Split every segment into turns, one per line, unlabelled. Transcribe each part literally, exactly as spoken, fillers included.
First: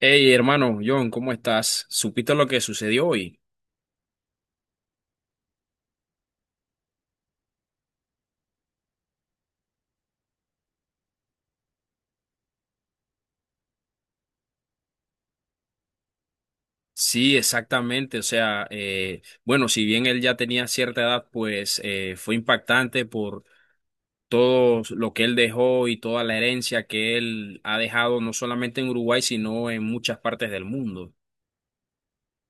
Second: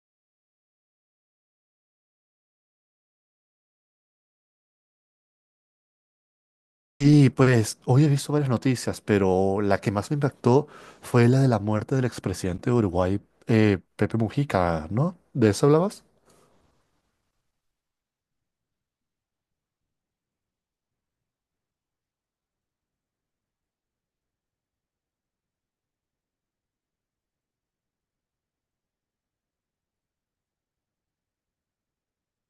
Hey, hermano, John, ¿cómo estás? ¿Supiste lo que sucedió hoy?
Y pues hoy he visto varias noticias, pero la que más me impactó fue la de la muerte del expresidente de Uruguay, eh, Pepe Mujica, ¿no? ¿De eso hablabas?
Sí, exactamente. O sea, eh, bueno, si bien él ya tenía cierta edad, pues eh, fue impactante por todo lo que él dejó y toda la herencia que él ha dejado, no solamente en Uruguay, sino en muchas partes del mundo.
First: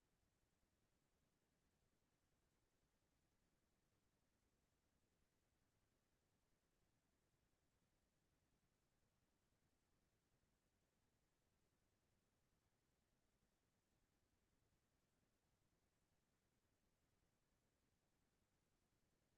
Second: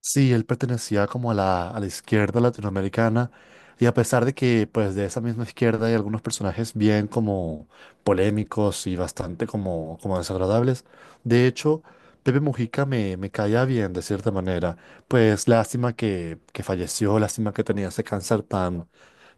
Sí, él pertenecía como a la, a la izquierda latinoamericana y a pesar de que pues de esa misma izquierda hay algunos personajes bien como polémicos y bastante como, como desagradables, de hecho, Pepe Mujica me, me caía bien de cierta manera, pues lástima que, que falleció, lástima que tenía ese cáncer tan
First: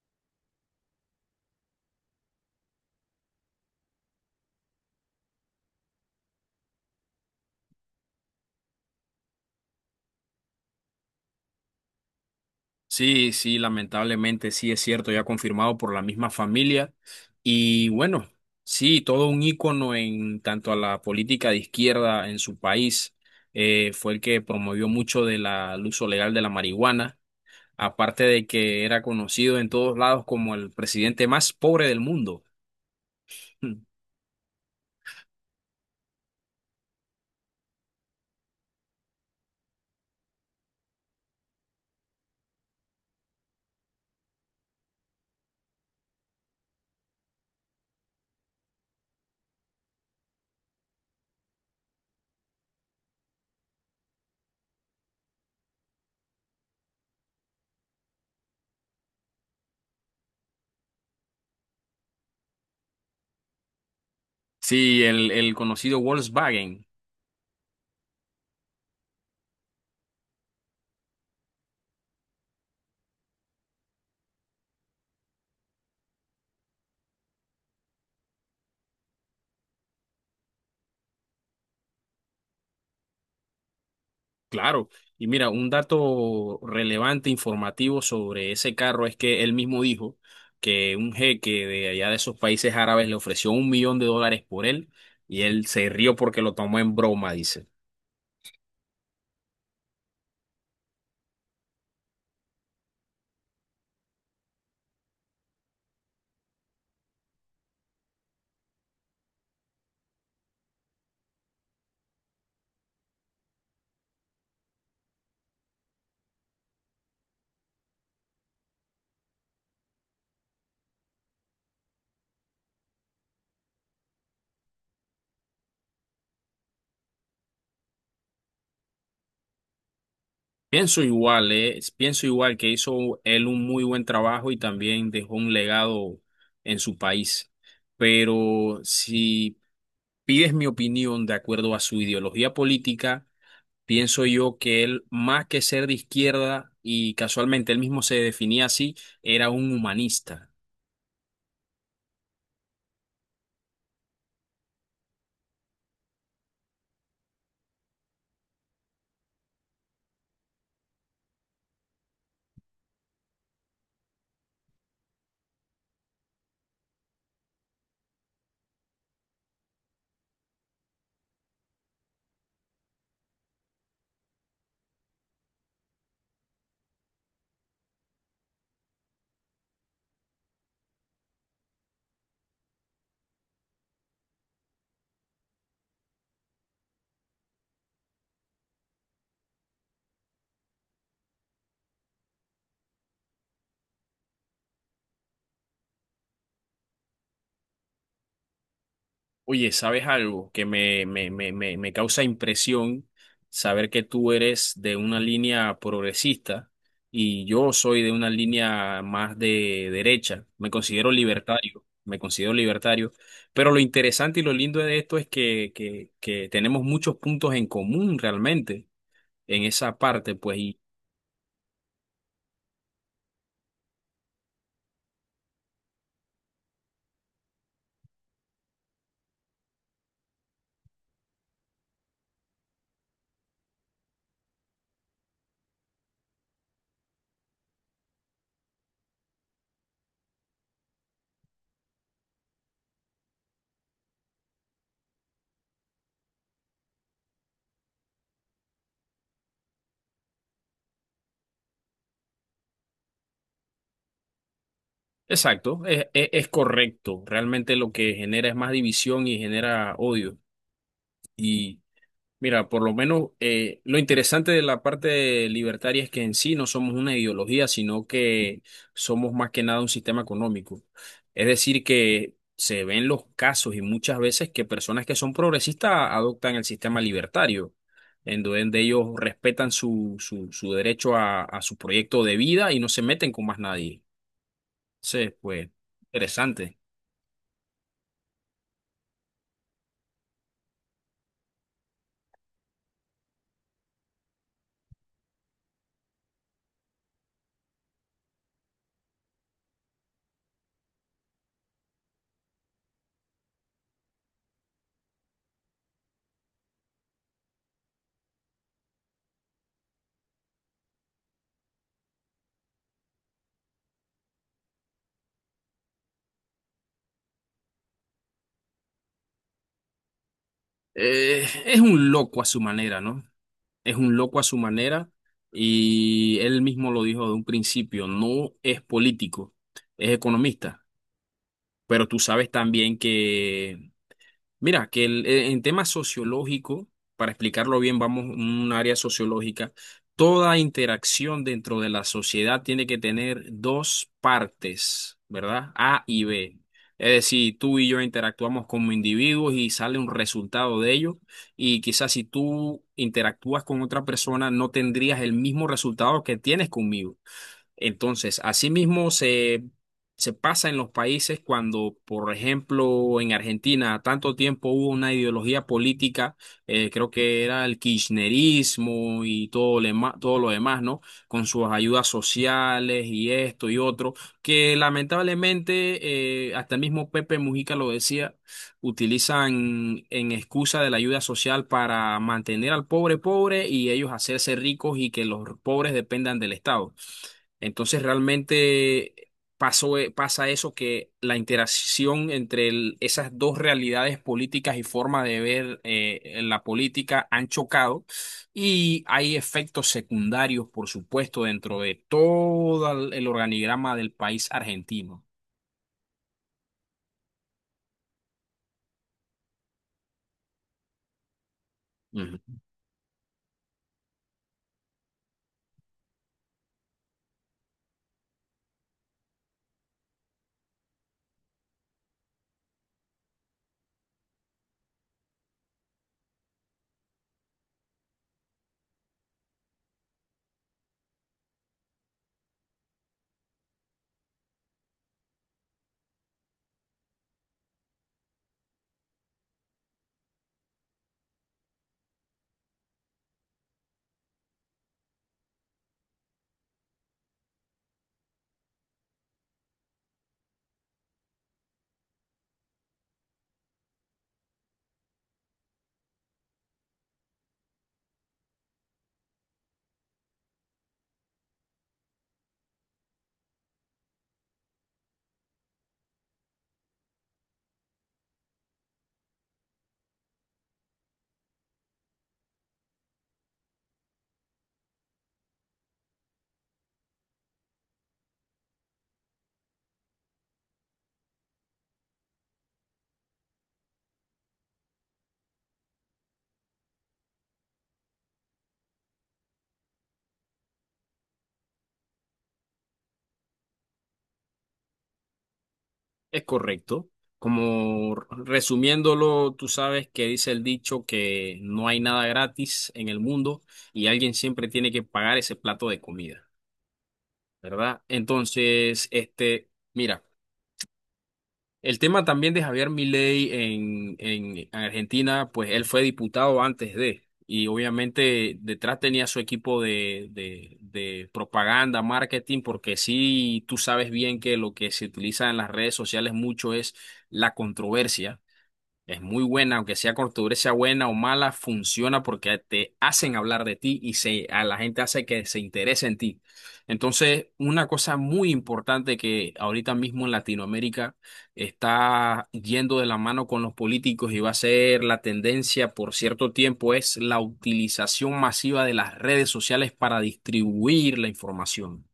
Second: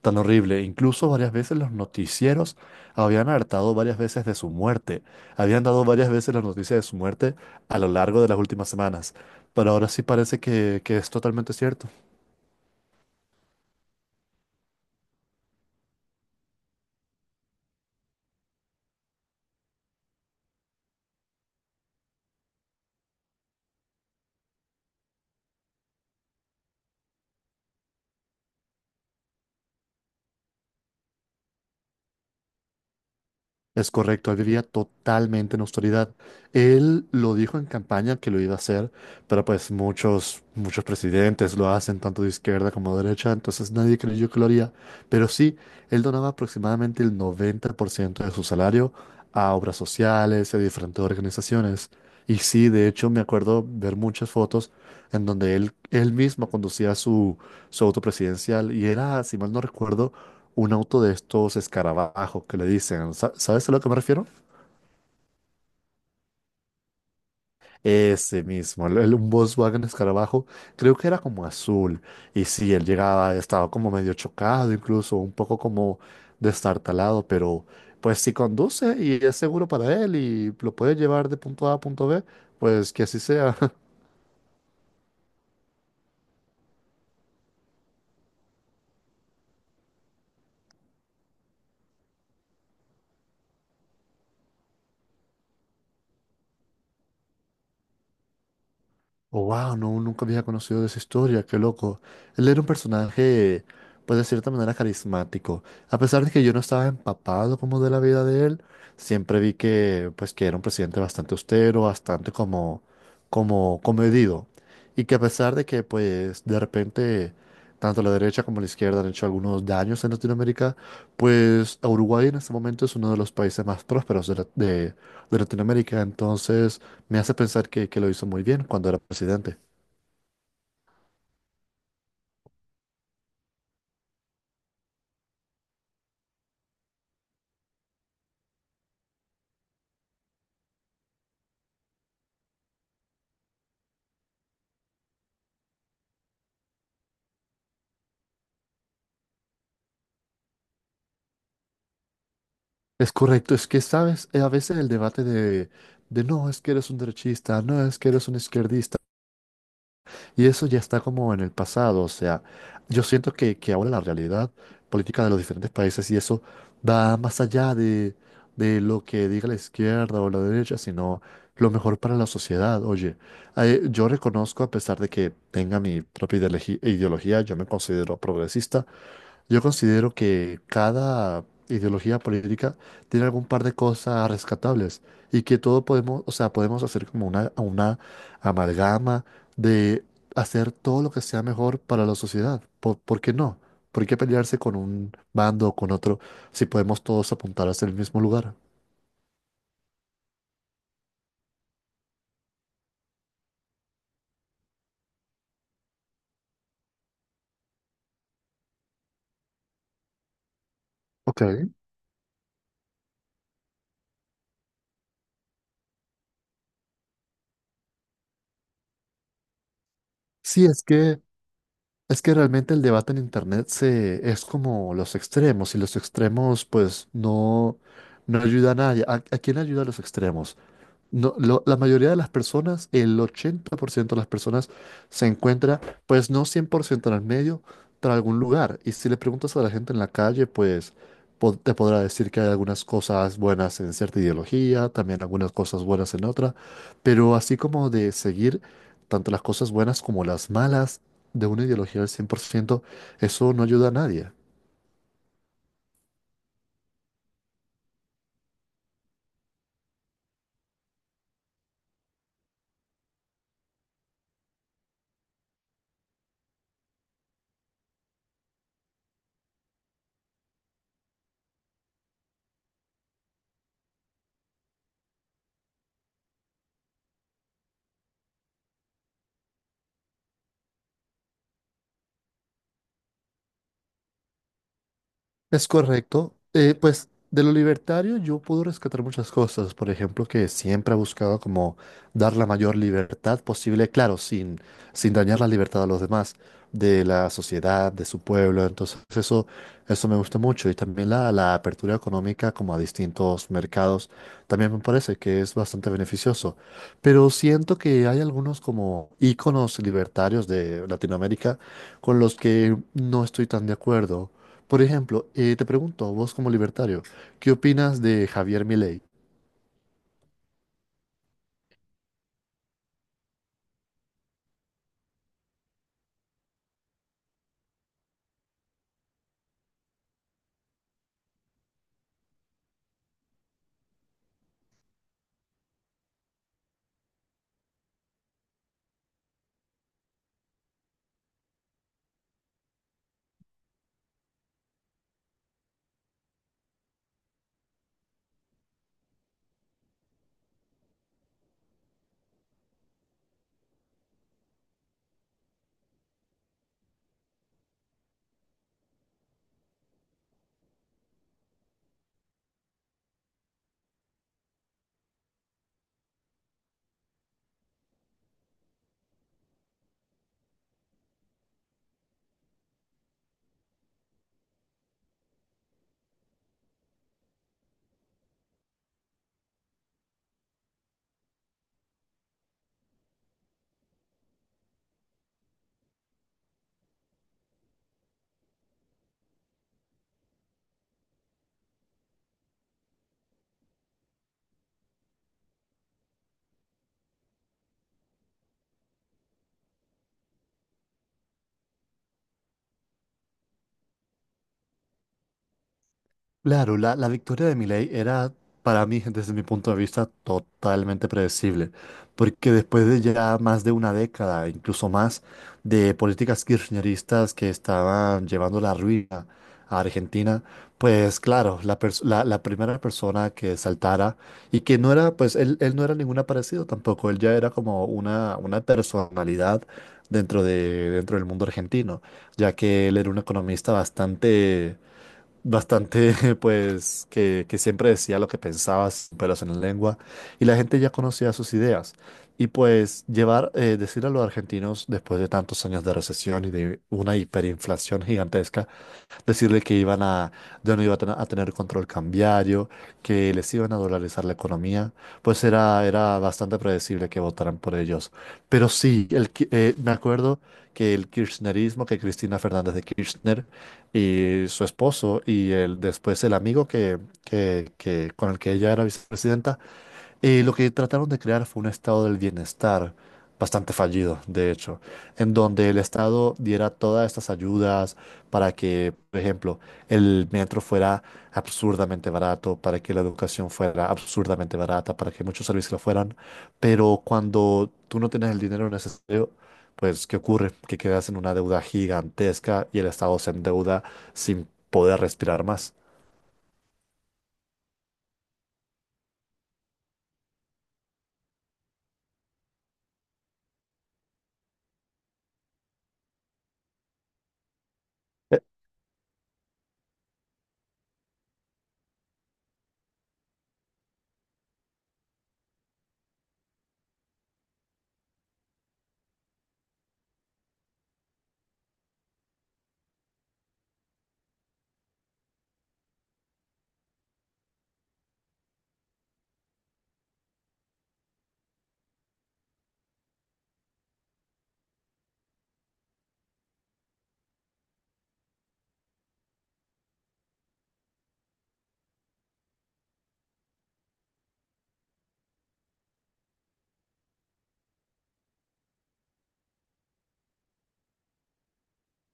tan horrible. Incluso varias veces los noticieros habían hartado varias veces de su muerte. Habían dado varias veces la noticia de su muerte a lo largo de las últimas semanas. Pero ahora sí parece que, que es totalmente cierto.
Sí, sí, lamentablemente sí es cierto, ya confirmado por la misma familia. Y bueno, sí, todo un ícono en tanto a la política de izquierda en su país. Eh, fue el que promovió mucho de la, el uso legal de la marihuana, aparte de que era conocido en todos lados como el presidente más pobre del mundo.
Es correcto, él vivía totalmente en austeridad. Él lo dijo en campaña que lo iba a hacer, pero pues muchos, muchos presidentes lo hacen, tanto de izquierda como de derecha, entonces nadie creyó que lo haría. Pero sí, él donaba aproximadamente el noventa por ciento de su salario a obras sociales y a diferentes organizaciones. Y sí, de hecho, me acuerdo ver muchas fotos en donde él, él mismo conducía su, su auto presidencial y era, si mal no recuerdo, un auto de estos escarabajos que le dicen. ¿Sa- ¿Sabes a lo que me refiero?
Sí, el, el conocido Volkswagen.
Ese mismo, el, el- un Volkswagen escarabajo, creo que era como azul. Y sí, él llegaba, estaba como medio chocado, incluso un poco como destartalado, pero pues si conduce y es seguro para él y lo puede llevar de punto A a punto B, pues que así sea.
Claro, y mira, un dato relevante, informativo sobre ese carro es que él mismo dijo que un jeque de allá de esos países árabes le ofreció un millón de dólares por él y él se rió porque lo tomó en broma, dice.
Oh, wow, no, nunca había conocido de esa historia, qué loco. Él era un personaje, pues de cierta manera carismático. A pesar de que yo no estaba empapado como de la vida de él, siempre vi que, pues, que era un presidente bastante austero, bastante como, como comedido. Y que a pesar de que, pues, de repente, tanto la derecha como la izquierda han hecho algunos daños en Latinoamérica, pues Uruguay en este momento es uno de los países más prósperos de, la- de de Latinoamérica, entonces me hace pensar que, que lo hizo muy bien cuando era presidente.
Pienso igual, eh, pienso igual que hizo él un muy buen trabajo y también dejó un legado en su país. Pero si pides mi opinión de acuerdo a su ideología política, pienso yo que él, más que ser de izquierda, y casualmente él mismo se definía así, era un humanista.
Es correcto, es que sabes. Eh, a veces el debate de, de no es que eres un derechista, no es que eres un izquierdista, y eso ya está como en el pasado, o sea, yo siento que, que ahora la realidad política de los diferentes países y eso va más allá de, de lo que diga la izquierda o la derecha, sino lo mejor para la sociedad. Oye, eh, yo reconozco, a pesar de que tenga mi propia ideologi- ideología, yo me considero progresista. Yo considero que cada ideología política tiene algún par de cosas rescatables y que todo podemos, o sea, podemos hacer como una, una amalgama de hacer todo lo que sea mejor para la sociedad. ¿Por, por qué no? ¿Por qué pelearse con un bando o con otro si podemos todos apuntar hacia el mismo lugar?
Oye, ¿sabes algo que me, me, me, me, me causa impresión? Saber que tú eres de una línea progresista y yo soy de una línea más de derecha. Me considero
Ok.
libertario, me considero libertario. Pero lo interesante y lo lindo de esto es que, que, que tenemos muchos puntos en común realmente en esa parte, pues.
Sí, es que es que realmente el debate en internet se es como los extremos y los extremos pues no no ayudan a nadie. ¿A, a quién ayuda a los extremos? No, lo- la mayoría de las personas, el ochenta por ciento de las personas, se encuentra, pues no cien por ciento en el medio, pero en algún lugar. Y si le preguntas a la gente en la calle, pues po- te podrá decir que hay algunas cosas buenas en cierta ideología, también algunas cosas buenas en otra, pero así como de seguir tanto las cosas buenas como las malas de una ideología al cien por ciento, eso no ayuda a nadie.
Exacto, es, es- es correcto. Realmente lo que genera es más división y genera odio. Y mira, por lo menos eh, lo interesante de la parte libertaria es que en sí no somos una ideología, sino que somos más que nada un sistema económico. Es decir, que se ven los casos y muchas veces que personas que son progresistas adoptan el sistema libertario, en donde ellos respetan su, su, su derecho a, a su proyecto de vida y no se meten con más nadie. Entonces, pues,
Es correcto. Eh,
interesante.
pues de lo libertario yo puedo rescatar muchas cosas. Por ejemplo, que siempre ha buscado como dar la mayor libertad posible, claro, sin, sin dañar la libertad a los demás, de la sociedad, de su pueblo. Entonces eso, eso me gusta mucho. Y también la, la apertura económica como a distintos mercados, también me parece que es bastante beneficioso. Pero siento que hay algunos como íconos libertarios de Latinoamérica con los que no estoy tan de acuerdo. Por ejemplo, eh, te pregunto vos como libertario, ¿qué opinas de Javier Milei?
Eh, es un loco a su manera, ¿no? Es un loco a su manera y él mismo lo dijo de un principio, no es político, es economista, pero tú sabes también que... Mira, que el- eh, en tema sociológico, para explicarlo bien, vamos a un área sociológica. Toda interacción dentro de la sociedad tiene que tener dos partes, ¿verdad? A y B. Es decir, tú y yo interactuamos como individuos y sale un resultado de ello. Y quizás si tú interactúas con otra persona, no tendrías el mismo resultado que tienes conmigo. Entonces, asimismo se, se pasa en los países cuando, por ejemplo, en Argentina, tanto tiempo hubo una ideología política, eh, creo que era el kirchnerismo y todo, lo ema- todo lo demás, ¿no? Con sus ayudas sociales y esto y otro, que lamentablemente, eh, hasta el mismo Pepe Mujica lo decía, utilizan en excusa de la ayuda social para mantener al pobre pobre y ellos hacerse ricos y que los pobres dependan del Estado. Entonces realmente pasó, eh, pasa eso que la interacción entre el- esas dos realidades políticas y forma de ver eh, la política han chocado y hay efectos secundarios, por supuesto, dentro de todo el el organigrama del país argentino.
Claro, la, la victoria de Milei era para mí, desde mi punto de vista, totalmente predecible,
Ujú.
porque después de ya más de una década, incluso más, de políticas kirchneristas que estaban llevando la ruina a Argentina, pues claro, la, pers- la, la primera persona que saltara y que no era, pues él, él no era ningún aparecido tampoco, él ya era como una, una personalidad dentro de, dentro del mundo argentino, ya que él era un economista bastante bastante, pues, que, que siempre decía lo que pensaba, sin pelos en la lengua, y la gente ya conocía sus ideas. Y pues llevar, eh, decir a los argentinos, después de tantos años de recesión y de una hiperinflación gigantesca, decirle que iban a, ya no iba a tener, a tener control cambiario, que les iban a dolarizar la economía, pues era, era bastante predecible que votaran por ellos. Pero sí, el, ki- eh, me acuerdo que el kirchnerismo, que Cristina Fernández de Kirchner y su esposo y el, después el amigo que, que, que, con el que ella era vicepresidenta, eh, lo que trataron de crear fue un estado del bienestar bastante fallido, de hecho, en donde el Estado diera todas estas ayudas para que, por ejemplo, el metro fuera absurdamente barato, para que la educación fuera absurdamente barata, para que muchos servicios lo fueran, pero cuando tú no tienes el dinero necesario, pues, ¿qué ocurre? Que quedas en una deuda gigantesca y el Estado se endeuda sin poder respirar más.
Es correcto. Como resumiéndolo, tú sabes que dice el dicho que no hay nada gratis en el mundo y alguien siempre tiene que pagar ese plato de comida, ¿verdad? Entonces, este, mira, el tema también de Javier Milei en, en Argentina, pues él fue diputado antes de, y obviamente detrás tenía su equipo de, de, de propaganda, marketing, porque sí, tú sabes bien que lo que se utiliza en las redes sociales mucho es la controversia es muy buena, aunque sea cortadura, sea buena o mala, funciona porque te hacen hablar de ti y se, a la gente hace que se interese en ti. Entonces, una cosa muy importante que ahorita mismo en Latinoamérica está yendo de la mano con los políticos y va a ser la tendencia por cierto tiempo es la utilización masiva de las redes sociales para distribuir la información.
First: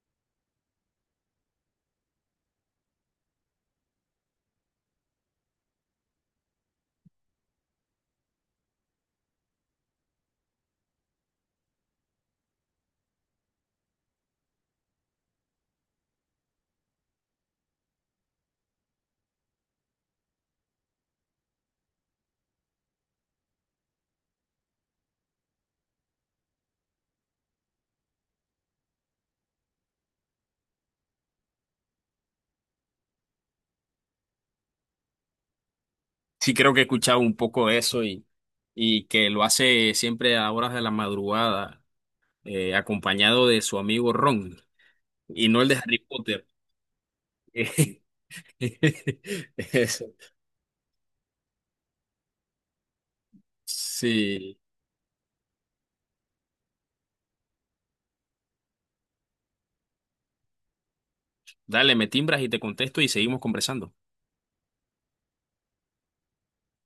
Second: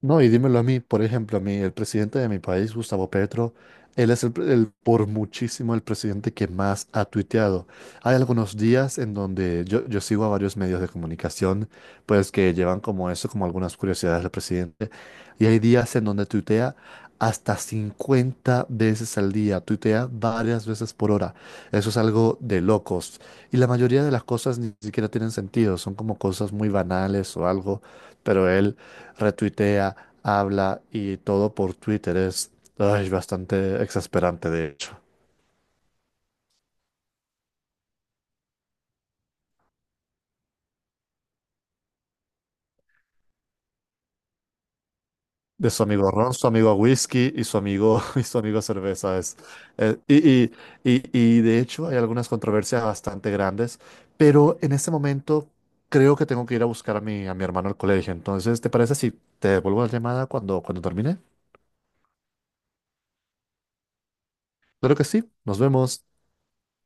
No, y dímelo a mí, por ejemplo, a mí, el presidente de mi país, Gustavo Petro, él es el, pre- el- por muchísimo el presidente que más ha tuiteado. Hay algunos días en donde yo, yo sigo a varios medios de comunicación, pues que llevan como eso, como algunas curiosidades del presidente, y hay días en donde tuitea hasta cincuenta veces al día, tuitea varias veces por hora. Eso es algo de locos. Y la mayoría de las cosas ni siquiera tienen sentido, son como cosas muy banales o algo, pero él retuitea, habla y todo por Twitter es ay, bastante exasperante, de hecho.
Sí, creo que he escuchado un poco de eso y, y que lo hace siempre a horas de la madrugada eh, acompañado de su amigo Ron, y no el
De
de
su
Harry
amigo Ron,
Potter.
su amigo Whisky y su amigo, y su amigo Cerveza. Es, eh,
Eso.
y, y, y, y de hecho hay algunas controversias bastante grandes,
Sí.
pero en este momento creo que tengo que ir a buscar a mi, a mi hermano al colegio. Entonces, ¿te parece si te devuelvo la llamada cuando, cuando termine?
Dale, me timbras y te contesto y seguimos conversando.
Claro que sí, nos vemos.